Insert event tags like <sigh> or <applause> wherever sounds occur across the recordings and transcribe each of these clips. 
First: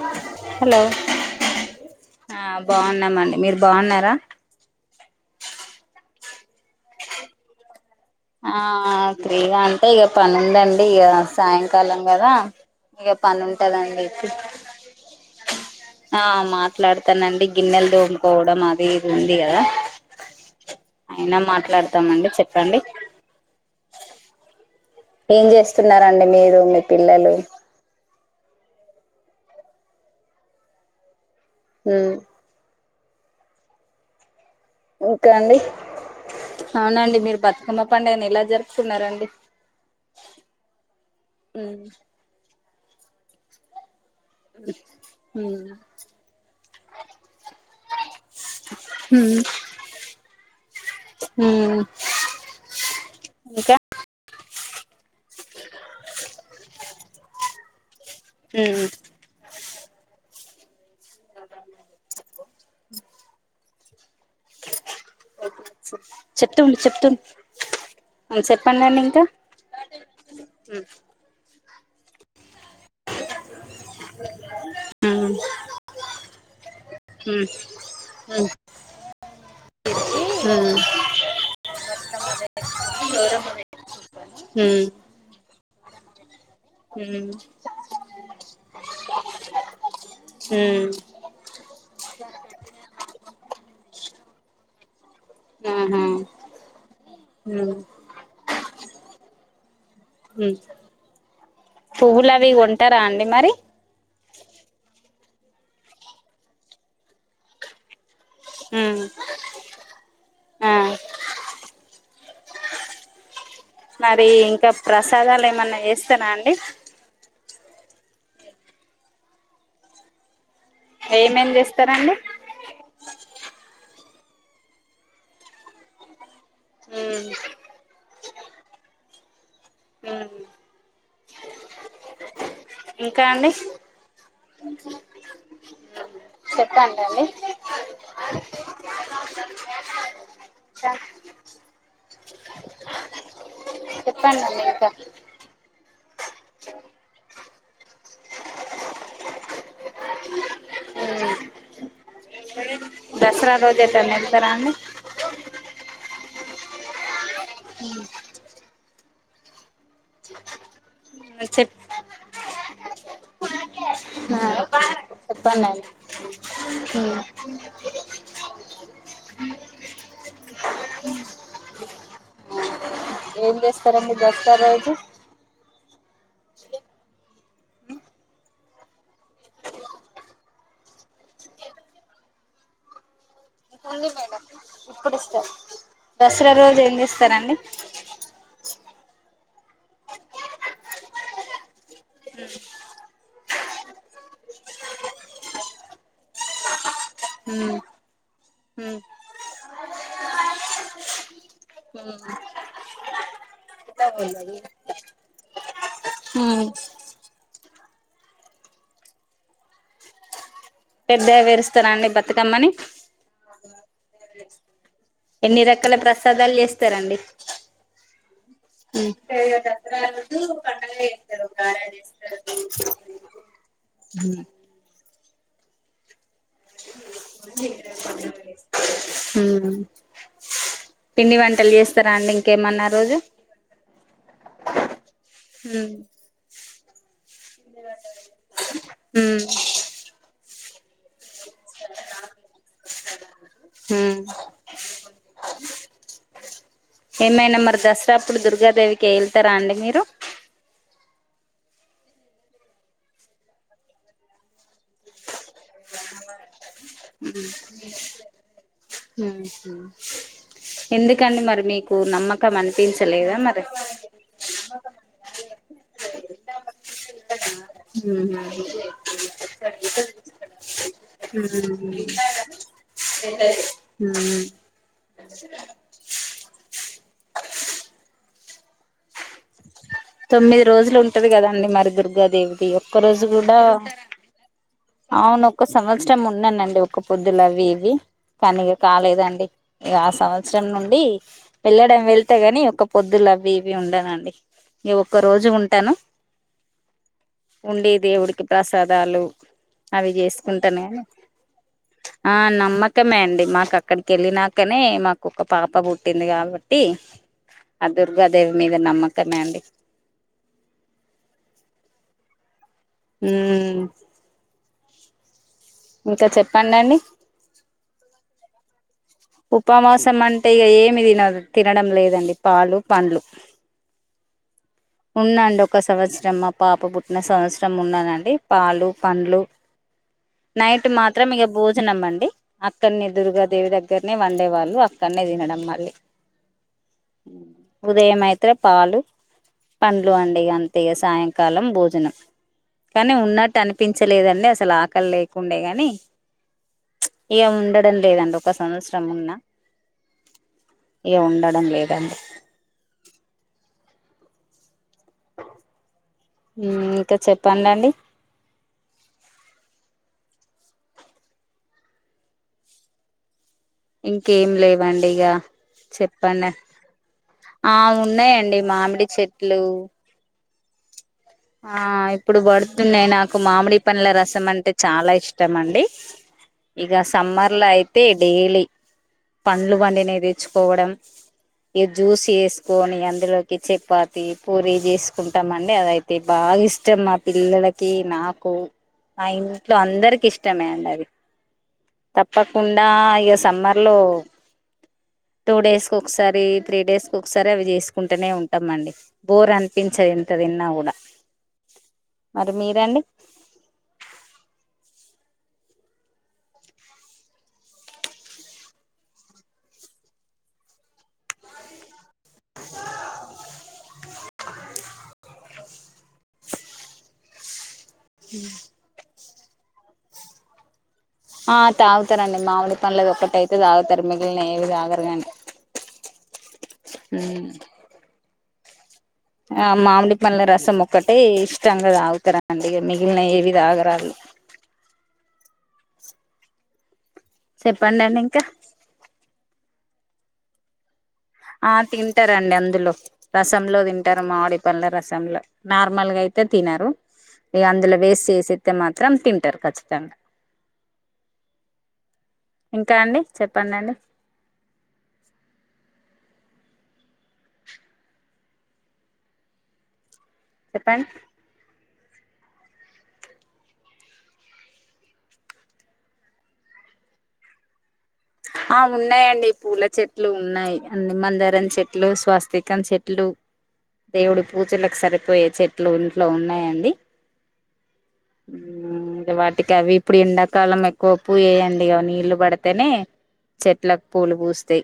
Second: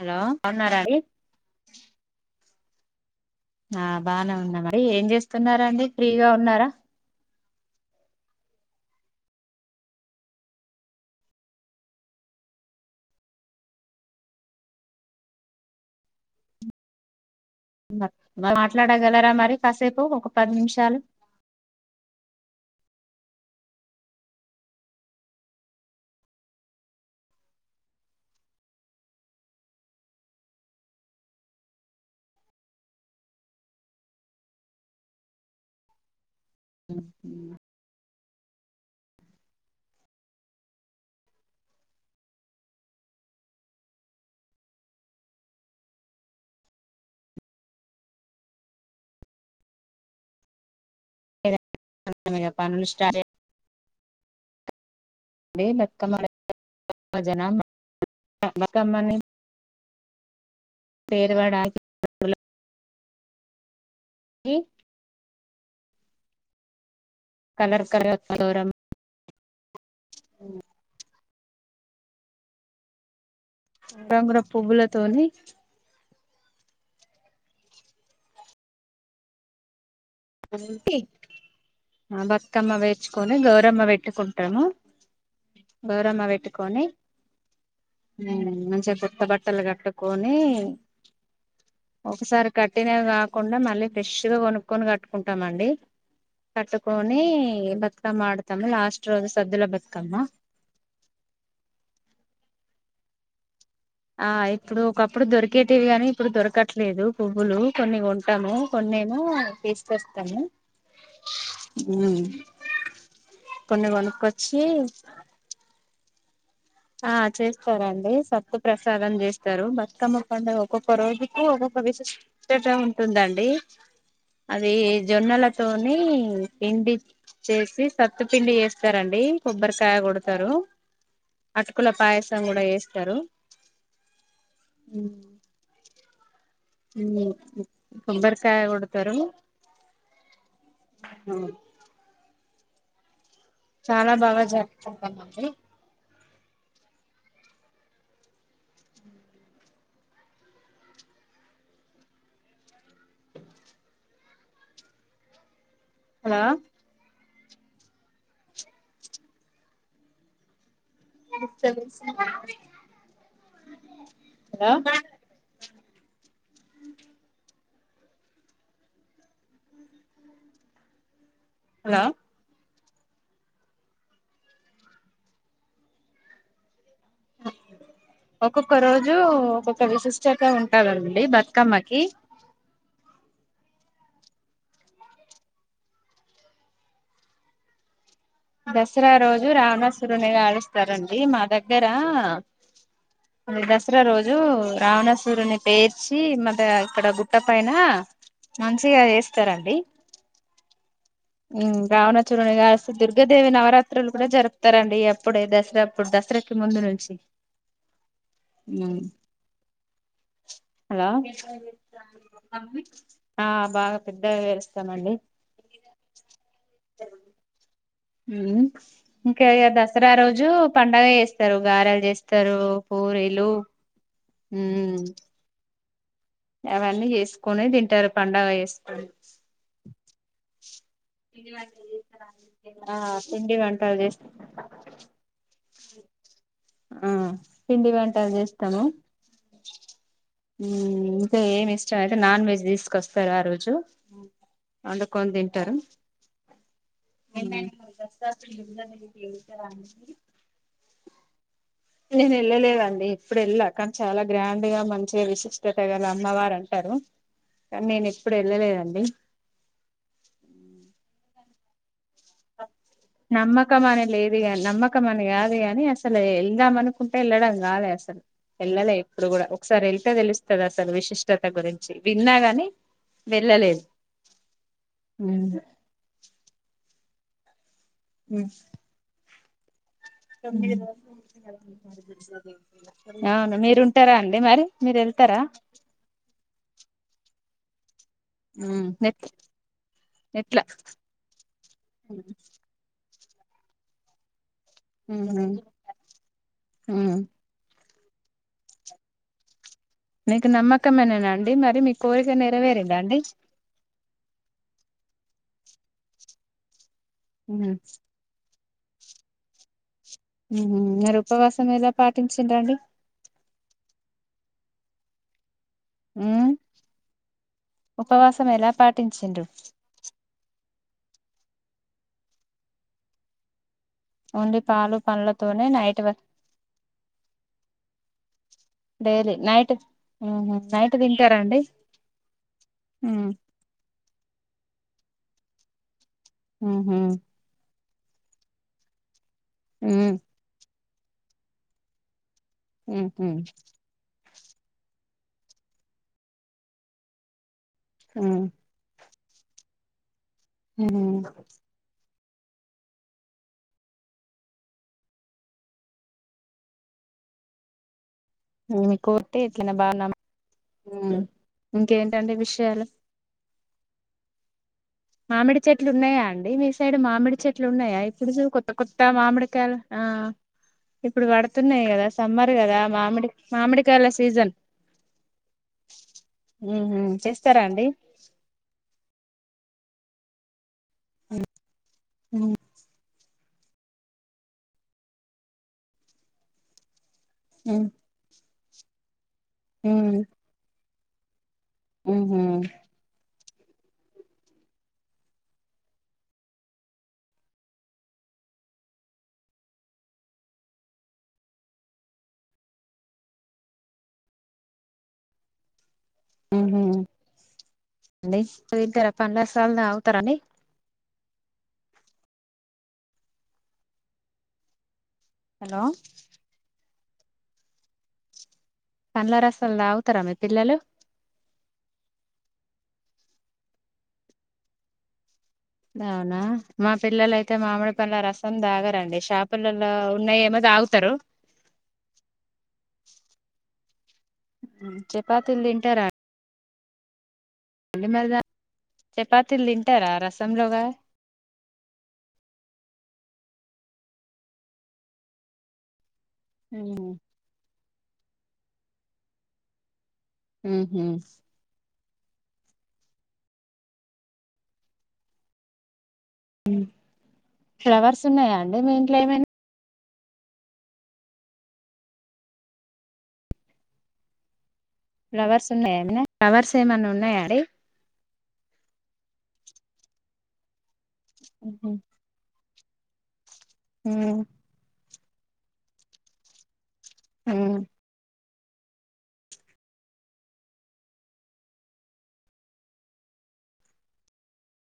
Hello బాగున్నారండి బావునమండి ఆహ్ బానే ఉన్నామండి ఏం చేస్తున్నారా అండి ఫ్రీగా ఉన్నార ఆ అహ్ ఫ్రీగా అంటే ఇగ పని ఉందండి ఇగ సాయంకాలం కదా ఇక పని ఉంటదండి అహ్ మాట్లాడుతానండి. గిన్నెలు మ- తోముకోవడం అది ఇది మాట్లాడగలరా ఉంది మరి కదా కాసేపు ఒక పది నిమిషాలు ఐన మాట్లాడుతామండి చె. రండీ ఏం చేస్తున్నారండి మీరు మీ పిల్లలు ఉమ్ ఇంక అండి అవున అండి మీర్ అమ్మ పండుగని ఎలా జరుపుకున్నరండి ఉమ్ ఉమ్ ఉమ్మ్ పనులు స్టార్ట్ <inaudible> ఇంకా అదే <unintelligible> భజనా ఉమ్ మకమ్ అని పేరువాడా అ <inaudible> డీ చెప్తుంద్ చెప్తుంద్ కలర్ కలర్ ఉ గౌరమ్మ చెప్పండి ఇంకా ఉ రంగుల పువ్వులతోని హ్మ్ హ్మ్ హ్మ్ బతుకమ్మ వేర్చుకొని గౌరమ్మ పెట్టుకుంటారూ హ్మ్ గ అమ్మ వేటు కొని హ్మ్ హ్మ్ ఉ మంచిగ కొత్త బట్టలు కట్టుకొని హ్మ్ ఒకసారి కట్టినయి కాకుండా మళ్ళీ ఫ్రెష్ గా కొను కొండగట్టు కట్టుకుంటామండి ఆహా కట్టుకొని హ్మ్ బతుకమ్మ ఆడతాము లాస్ట్ రోజు సద్దుల బతు హ్మ్ పువ్వు లవి ఉ తింటారా అండి మరి ఆ ఇప్పుడు ఒకప్పుడు దొరికేటివి గనీ ఇప్పుడు దొరకట్లేదు పువ్వులు కొన్ని కొన్ని అబ్ హ్మ్ కొన్నెమో తీసుకొస్తాము ఆ హ్మ్ మరి ఇంకా ప్రసాదాలు ఏమన్నా ఎస్ వస్తేర అండి ఆ చేస్తరండి సత్తు ప్రసాదం చేస్తారు బతుకమ్మ పండగ ఒక్కొక్క రోజుకి ఏమేమి ఒక్కొక్క చేస్తారండి విశిష్టత ఉంటుందండి అది జొన్నలతోని తిండి హ్మ్ చేసి త మత్త పిండి చేస్తారండి కొబ్బరికాయ హ్మ్ కొడతరు అటుకుల పయసం కూ ఇంకా అండి చెప్పండి ఉ అండి కొబ్బరికాయ కొడతారు ఉ ఇంకా చాలా చెప్పండి బాగా అండి ఇంకా జరుపుకుంటారు అండి <inaudible> దసరా రోజైతనే వెళ్తారా అండి అలో చెప్ చెప్పు అ చెప్పండి ఉ <inaudible> అలో ఏం చేస్తారండి దసరా రోజు ఒక్కొక్క రోజు ఒక్కొక్క విశిష్టంగా ఉంటదండి బతుకమ్మకి ఉంది మేడం ఇప్పుడు ఇస్తా దసరా రోజు ఏం చేస్తారండి దసరా రోజు రావణాసురుని కాలుస్తారండి, మా దగ్గర, దసరా రోజు రావణసురుని పేర్చి మాద ఇక్కడ గుట్ట పైన ఉమ్ ఉమ్ మంచిగా చేస్తారండి. రావణసురుని కలిసి దుర్గాదేవి నవరాత్రులు కూడా జరుపుతారండి. అప్పుడే దసరా అప్పుడు దసరాకి ఉమ్ ముందు నుంచి హలో పెద్దగా పేరుస్తారా అండి బతుకమ్మని బాగా పెద్దగా పేరుస్ ఎన్ని రకాల ప్రసాదాలు చేస్తారండి ఉ ఉమ్ ఇంకా దసరా రోజు పండగ చేస్తారు గారాలు చేస్తారు పూరీలు మ్ అవన్నీ చేసుకొని తింటారు పండగ చేసుకని ఉమ్ పిండి వంటలు చేస్తారా అండి ఇంకేమన్నా ఆ రోజు పిండి వంటలు చేస్త ఉమ్ ఆ పిండి వంటలు చేస్తాము ఉమ్ ఉమ్ ఏమి ఇష్టం అయితే నాన్ వెజ్ తీసుకొస్తారు ఆ రోజు ఉమ్ వండుకొని తింటారు. ఏమైనా మరి దసరా అప్పుడు దుర్గాదేవికి వెళ్తారా అండి మీరు నేను వెళ్ళలేదండి ఎప్పుడు వెళ్ళా కానీ చాలా గ్రాండ్ గా మంచిగా విశిష్టత గల అమ్మవారంట ఉమ్ కాని నేను ఎ ఎప్పుడు ఎల్లాలె ఎందుకండి మరి మీకు నమ్మకం అనిపించలేదా మరి నమ్మకం అనేది లేదు కాని నమ్మకం అని కాదు గాని అస లే వెళ్దాం మనకుంటే ఎల్లడ రాలే అసలు వెళ్ళలే ఎప్పుడు కూడా ఒకసారి వెళ్తే తెలుస్తది అసలు విశిష్టత గురించి విన్నాగాని వెళ్ళలేదు. ఉమ్ మ్ తొమ్మిది రోజులు ఉంటది కదండి మరి దుర్గాదేవిది ఒక్క రోజు అవును కూడా మీరుంటారా అండి మరి మీరు వెళ్తారా అవును ఒక్క సంవత్సరం ఉన్నానండి ఒక్కపొద్దులు అవి వివి పనీగ నెట్ కాలేదండి ఇక ఆ ఎట్లా సంవత్సరం నుండి వెళ్లడం వెళ్త గాని ఒక్కపొద్దుల అవ్ మేబీ ఉండనండి ఒక్క రోజు ఉంటాను. ఉండి దేవుడికి ప్రసాదాలు అవి మీకు చేసుకుంటాను కానీ, నమ్మకమేనేనా అండి మరి మీ కోరిక ఆ నెరవేరిందా నమ్మకమే అండి మాకు అక్కడికి వెళ్ళినాకనే మా ఒక్క పాప పుట్టింది కాబట్టి ఆ దుర్గాదేవి మీద నమ్మకమే అండి ఊహు మరి ఉపవాసం ఎలా పాటించిడ్లు అండి. ఊమ్ ఇంకా చెప్పండి అండి ఉపవాసం ఎలా పా ఉపవాసం అంటే ఇగ ఏం తినదు తినడం లేదండి పాలు పండ్లు. ఓన్లీ పాలు ఉన్నాండి పండ్లతోనే ఒక నైట్ సంవత్సరం మా పాప పుట్టిన సంవత్సరం ఉన్నానండి. పాలు డైలీ పండ్లు నైట్ ఉహు నైట్ మాత్రం ఇక తింటారండి భోజనం అండి అక్కడ్నే ఉమ్ దుర్గాదేవి దగ్గరనే వండేవాళ్ళు ఇగ అక్కడ్నే తినడం మళ్ళీ ఊహు ఉదయం మైత్రే పాలు. పండ్లు ఉమ్ అండి అం తె సాయంకాలం భోజనం. కానీ ఉహు ఉన్నట్టు అనిపించలేదండి అసలు ఆకలి లే ఉండే గానీ ఇగ ఉండ డం లేదండి ఉమ్ ఒక సంవత్సరం ఉన్న. ఉహు ఇగ ఉండడం లేదండి. హ్మ్ ఇంకా చెప్పండండి మీ కోటి తిన బాగునం ఇంకేంటండి విషయాలు ఇంకేం లేవు మామిడి చెట్లు ఉన్నాయా అండి మీ సైడ్ మామిడి చెట్లు ఆ ఉన్నాయా ఇప్పుడు ఉన్నాయండి కొత్త కొత్త మామిడి చెట్లు మామిడికాయలు ఆ ఇప్పుడు ఆ పడుతున్నాయి కదా ఇప్పుడు సమ్మర్ కదా పడుతున్నై మామిడి నాకు మామిడి మామిడికాయల పండ్ల రసం సీజన్ అంటే చాలా ఇష్టం అండి ఇగ ఉహు సమ్మర్ చేస్తారా లో అండి అయితే డెలీ పండ్లు బండినై తెచ్చుకోవడం ఈ జ్యూస్ ఉహు వేసుకొని అందులో చపాతి పూరి చేసుకుంటాం అండి అదయి తే బాగా ఇష్టమా నాక్ పిల్లలకి నాకు మా ఇంట్లో ఉహు అందరికి ఇష్టమే అండి అవి ఉహు తప్పకుండా ఎస్ సమ్మర్ లో టూ డేస్ ఒకసారి త్రీ డేస్ కు ఒకసారి అవి చేసుకుంటూనే ఉంటామండి బోర్ అనిపించది ఎంత తిన్న కూడా మరి మీరండి ఉహు అండి మీ ఇంటికాడ పండ్ల రసాలు తాగుతారా అండి హలో హ్మ్ పండ్ల రసలు తగుతారా మీ పిల్లలు ఆ తాగుతారండి మామిడి పండ్లాది ఒక్కటైయితే తాగుతారు మిగిలినవి ఏవి తాగరు గని అవునా మా పిల్లల అయితే మామిడి పల రస్ అందా <unintelligible> ఆ మామిడి పడ్ల రసం ఒక్కటే ఇష్టం కదా ఆగుతారండి మిగిలిన ఏవి తాగరాళ్లు చపాతీలు తింటారా అం చెప్పండి అళ్ళ అండి మరిదా ఇంకా చపాతిల్ తీమ్ పెట్టార రసంలోగా ఆ తింటారండి అందులో రసంలో తింటారు మామిడి పళ్ల రసంలో నార్మల్గా అయితే తినారు ఇంకా అందులో వేస్ట్ చేసితే మాత్రం తింటారు ఖచ్చితంగా హ్మ్ ఇంకా అండి చెప్పడి అండి ఫ్లవర్స్ ఉన్నాయా అండి మీ ఇంట్లో ఏమైనా చెప్పండి ఫ్లవర్స్ ఉన్నాయా ఏమనా ఫ్లవర్స్ ఏమన్నా ఉన్నాయా అండి ఆ ఉన్నాయండి పూల చెట్లు ఉన్నాయి హ్మ్ మందారం ఉహు. చెట్లు స్వస్తి క్కం చెట్లు ఉమ్ దేవుడి పూజల సరక్ పోయే చెట్లు ఇంట్లో ఉన్నాయండి ఆ ఉమ్ ఇంకా వాటికి అవి ఇప్పుడు ఎండాకాలం ఎక్కువ పూ వేయండి ఇంకా నీళ్లు పడితేనే చెట్లకు పూలు పూస్తాయి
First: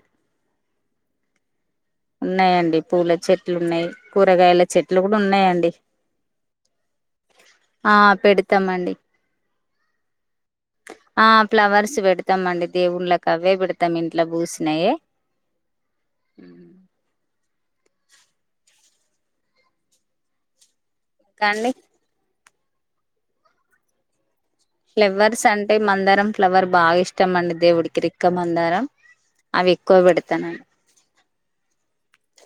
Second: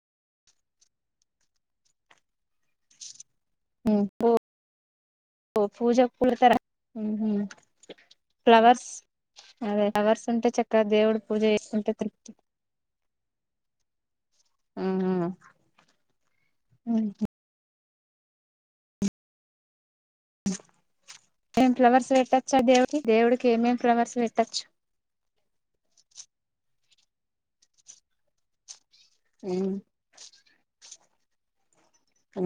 ఉన్నాయంండి పూల చెట్ చెట్లు ఉన్నాయి ఉమ్. కూరగాయల చెట్లు కూడా ఓ ఉన్నాయంండి పూజకు పూడతారా ఉహు. ఆ పెడతామ ఫ్లవర్స్ అండి అదే ఫ్లవర్స్ ఉంటే చక్కగా దేవుడు ఆ పూజ చేసుకుంటే ఫ్లవర్స్ తృప్తి పెడతాంమండి దేవుళ్ళ కవ్వే పేడతామం ఇన్ అట్లా పూసినాయ ఉమ్ ఆ ఇంకా అ ఏం అండి ఫ్లవర్స్ వేట్ వచ్చ దేడికి దేవుడికి ఏమమి ఫ్లర్స్ ఫ్లవర్స్ అంటే మందర ఫ్లవర్ బాగా ఇష్ ష్టమండి దేవుడికి రిక్కమందారం అవి ఎక్కువ పెడతానుని అ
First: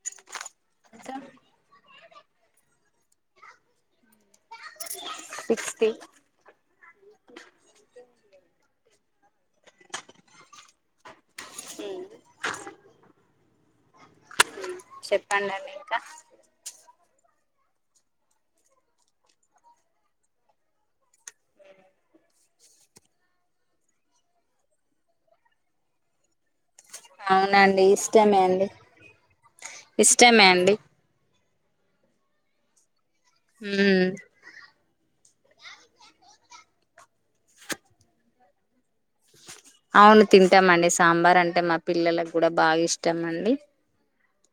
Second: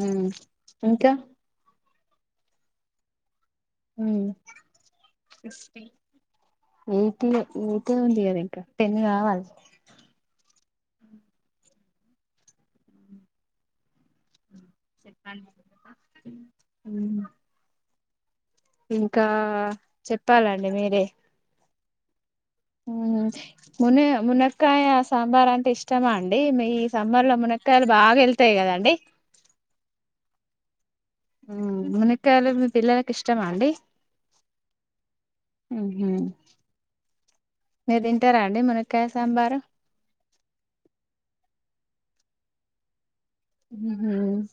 ఉ ఇంకా హమ్ సిక్స్టీ ఎయిటి ఎయిటి ఏ ఉంది ఇంకా టెన్ కావలె ఉమ్ చెప్పండిఅండి ఇంకా ఇంకా చెప్పాలండి మీరే అవునా మున మునక్కాయ సాంబార్ అంటే ఇష్టమా అండి మీ సమ్మర్ లో అవునండి మునక్కయలు బాగా ఇష్టమే వెళ్తాయి అండి కదండి ఇష్టమే అండి ఉమ్ మునక్కాయలు మీ పిల్లల ఇష్టమాండి ఉమ్ ఉమ్ హమ్ మీరు తింటార అండి మునక్కాయ సాంబారు అవును తింటామండి సాంబార్ అంటే మా పిల్లలకు కూడా బాగా ఇష్ ష్టమండి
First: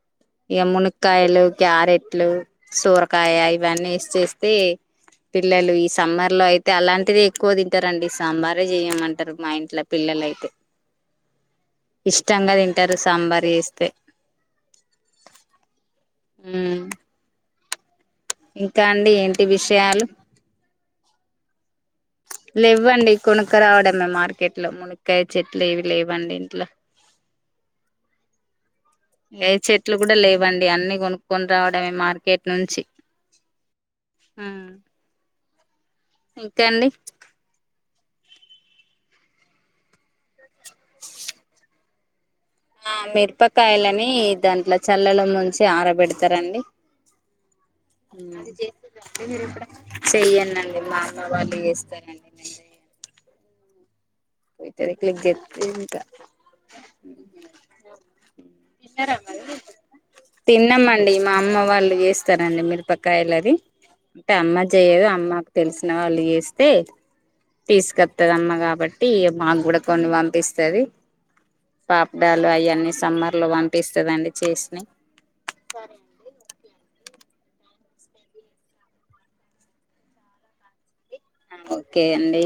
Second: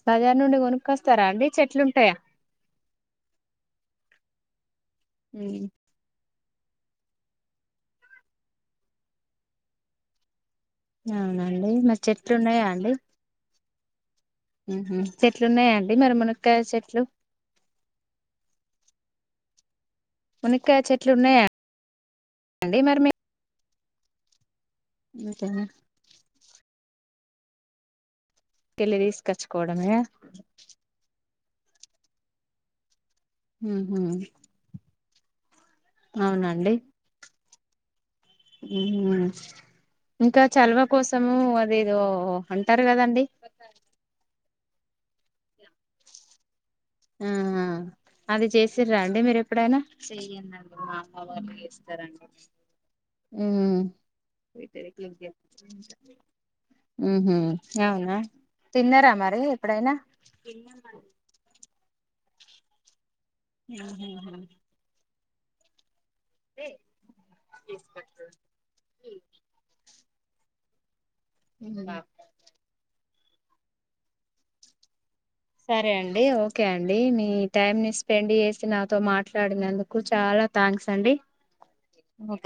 బజార్ నుండి ఇక కొనుక్కొస్తారా మునక్కయలు అండి చెట్లుంటాయా క్యారెట్లు సోరకాయ ఇవన్నీ ఎసి చేస్ తే ఉమ్ పిల్లలు ఈ సమ్మర్ లో అయితే అలాంటిది ఎక్కువ తింటారండి సాంబారే చేయమంటారు మా ఇంట్లో పిల్లలు అయితే అవునండి మా చెట్లు ఉన్నాయా అండి తె ఉహు చెట్లున్నాయం మరి మునక్కాయ ఉమ్ చేట్లు ఇంకా అండి ఏంటి విషయాలు మునక్కాయ చెట్లు ఉన్నాయా అండి మరి మీ లేవ్వండి కొనుక్కరావడ మార్కెట్ ఇంట్లొమునక్కాయ చెట్లు ఏవి లేవండి ఇంట్లో కెళ్ళి ఏ తీసుకచ్చుకోవడమే చెట్లు కూడా లేవండి అన్నీ కొను కొని రావడమే మార్కెట్ నుంచి ఉహు ఇంకఅండి ఉమ్ హు ఇంకా చలవ కోసము అదే యో హ్ ఆ మిరపకాయలని దాంట్లో చల్లలు ముంచి ఆరబెడతారండి. ఆ అది చేసిర్ర అండి మీరు ఎప్పుడైనా చెయ్యనండి మా అమ్మ వాళ్ళు చేస్తారండి నేను చెయ్యను మ్ ఊ పోయితది మ్మ్ క్లిక్ చెత్తే ఇంకా ఉహు అవునా తిన్నారా మరి ఎప్పుడైనా తిన్నామండి మా అమ్మ వాళ్ళు చేస్తారండి మీరు పక్ బకాయలది అంటే అమ్మ చెయ్యదు అమ్మ తెలుస్ నాలుగేస్తే తీసుకత్తదమ్మ కాబట్టి మాకు కూడా కొన్ని పంపిస్ ఇస్తది పాప్ డాలు అయన్నీ సంబ లో పంపిస్తదండి చేసినయి సరే అండి ఓకే అండి ని ఈ టైమ్ ని స్పెండ్ చేసి నాతో మాట్లాడినందుకు చాలా థాంక్స్ అండి. ఆ ఓకే అండి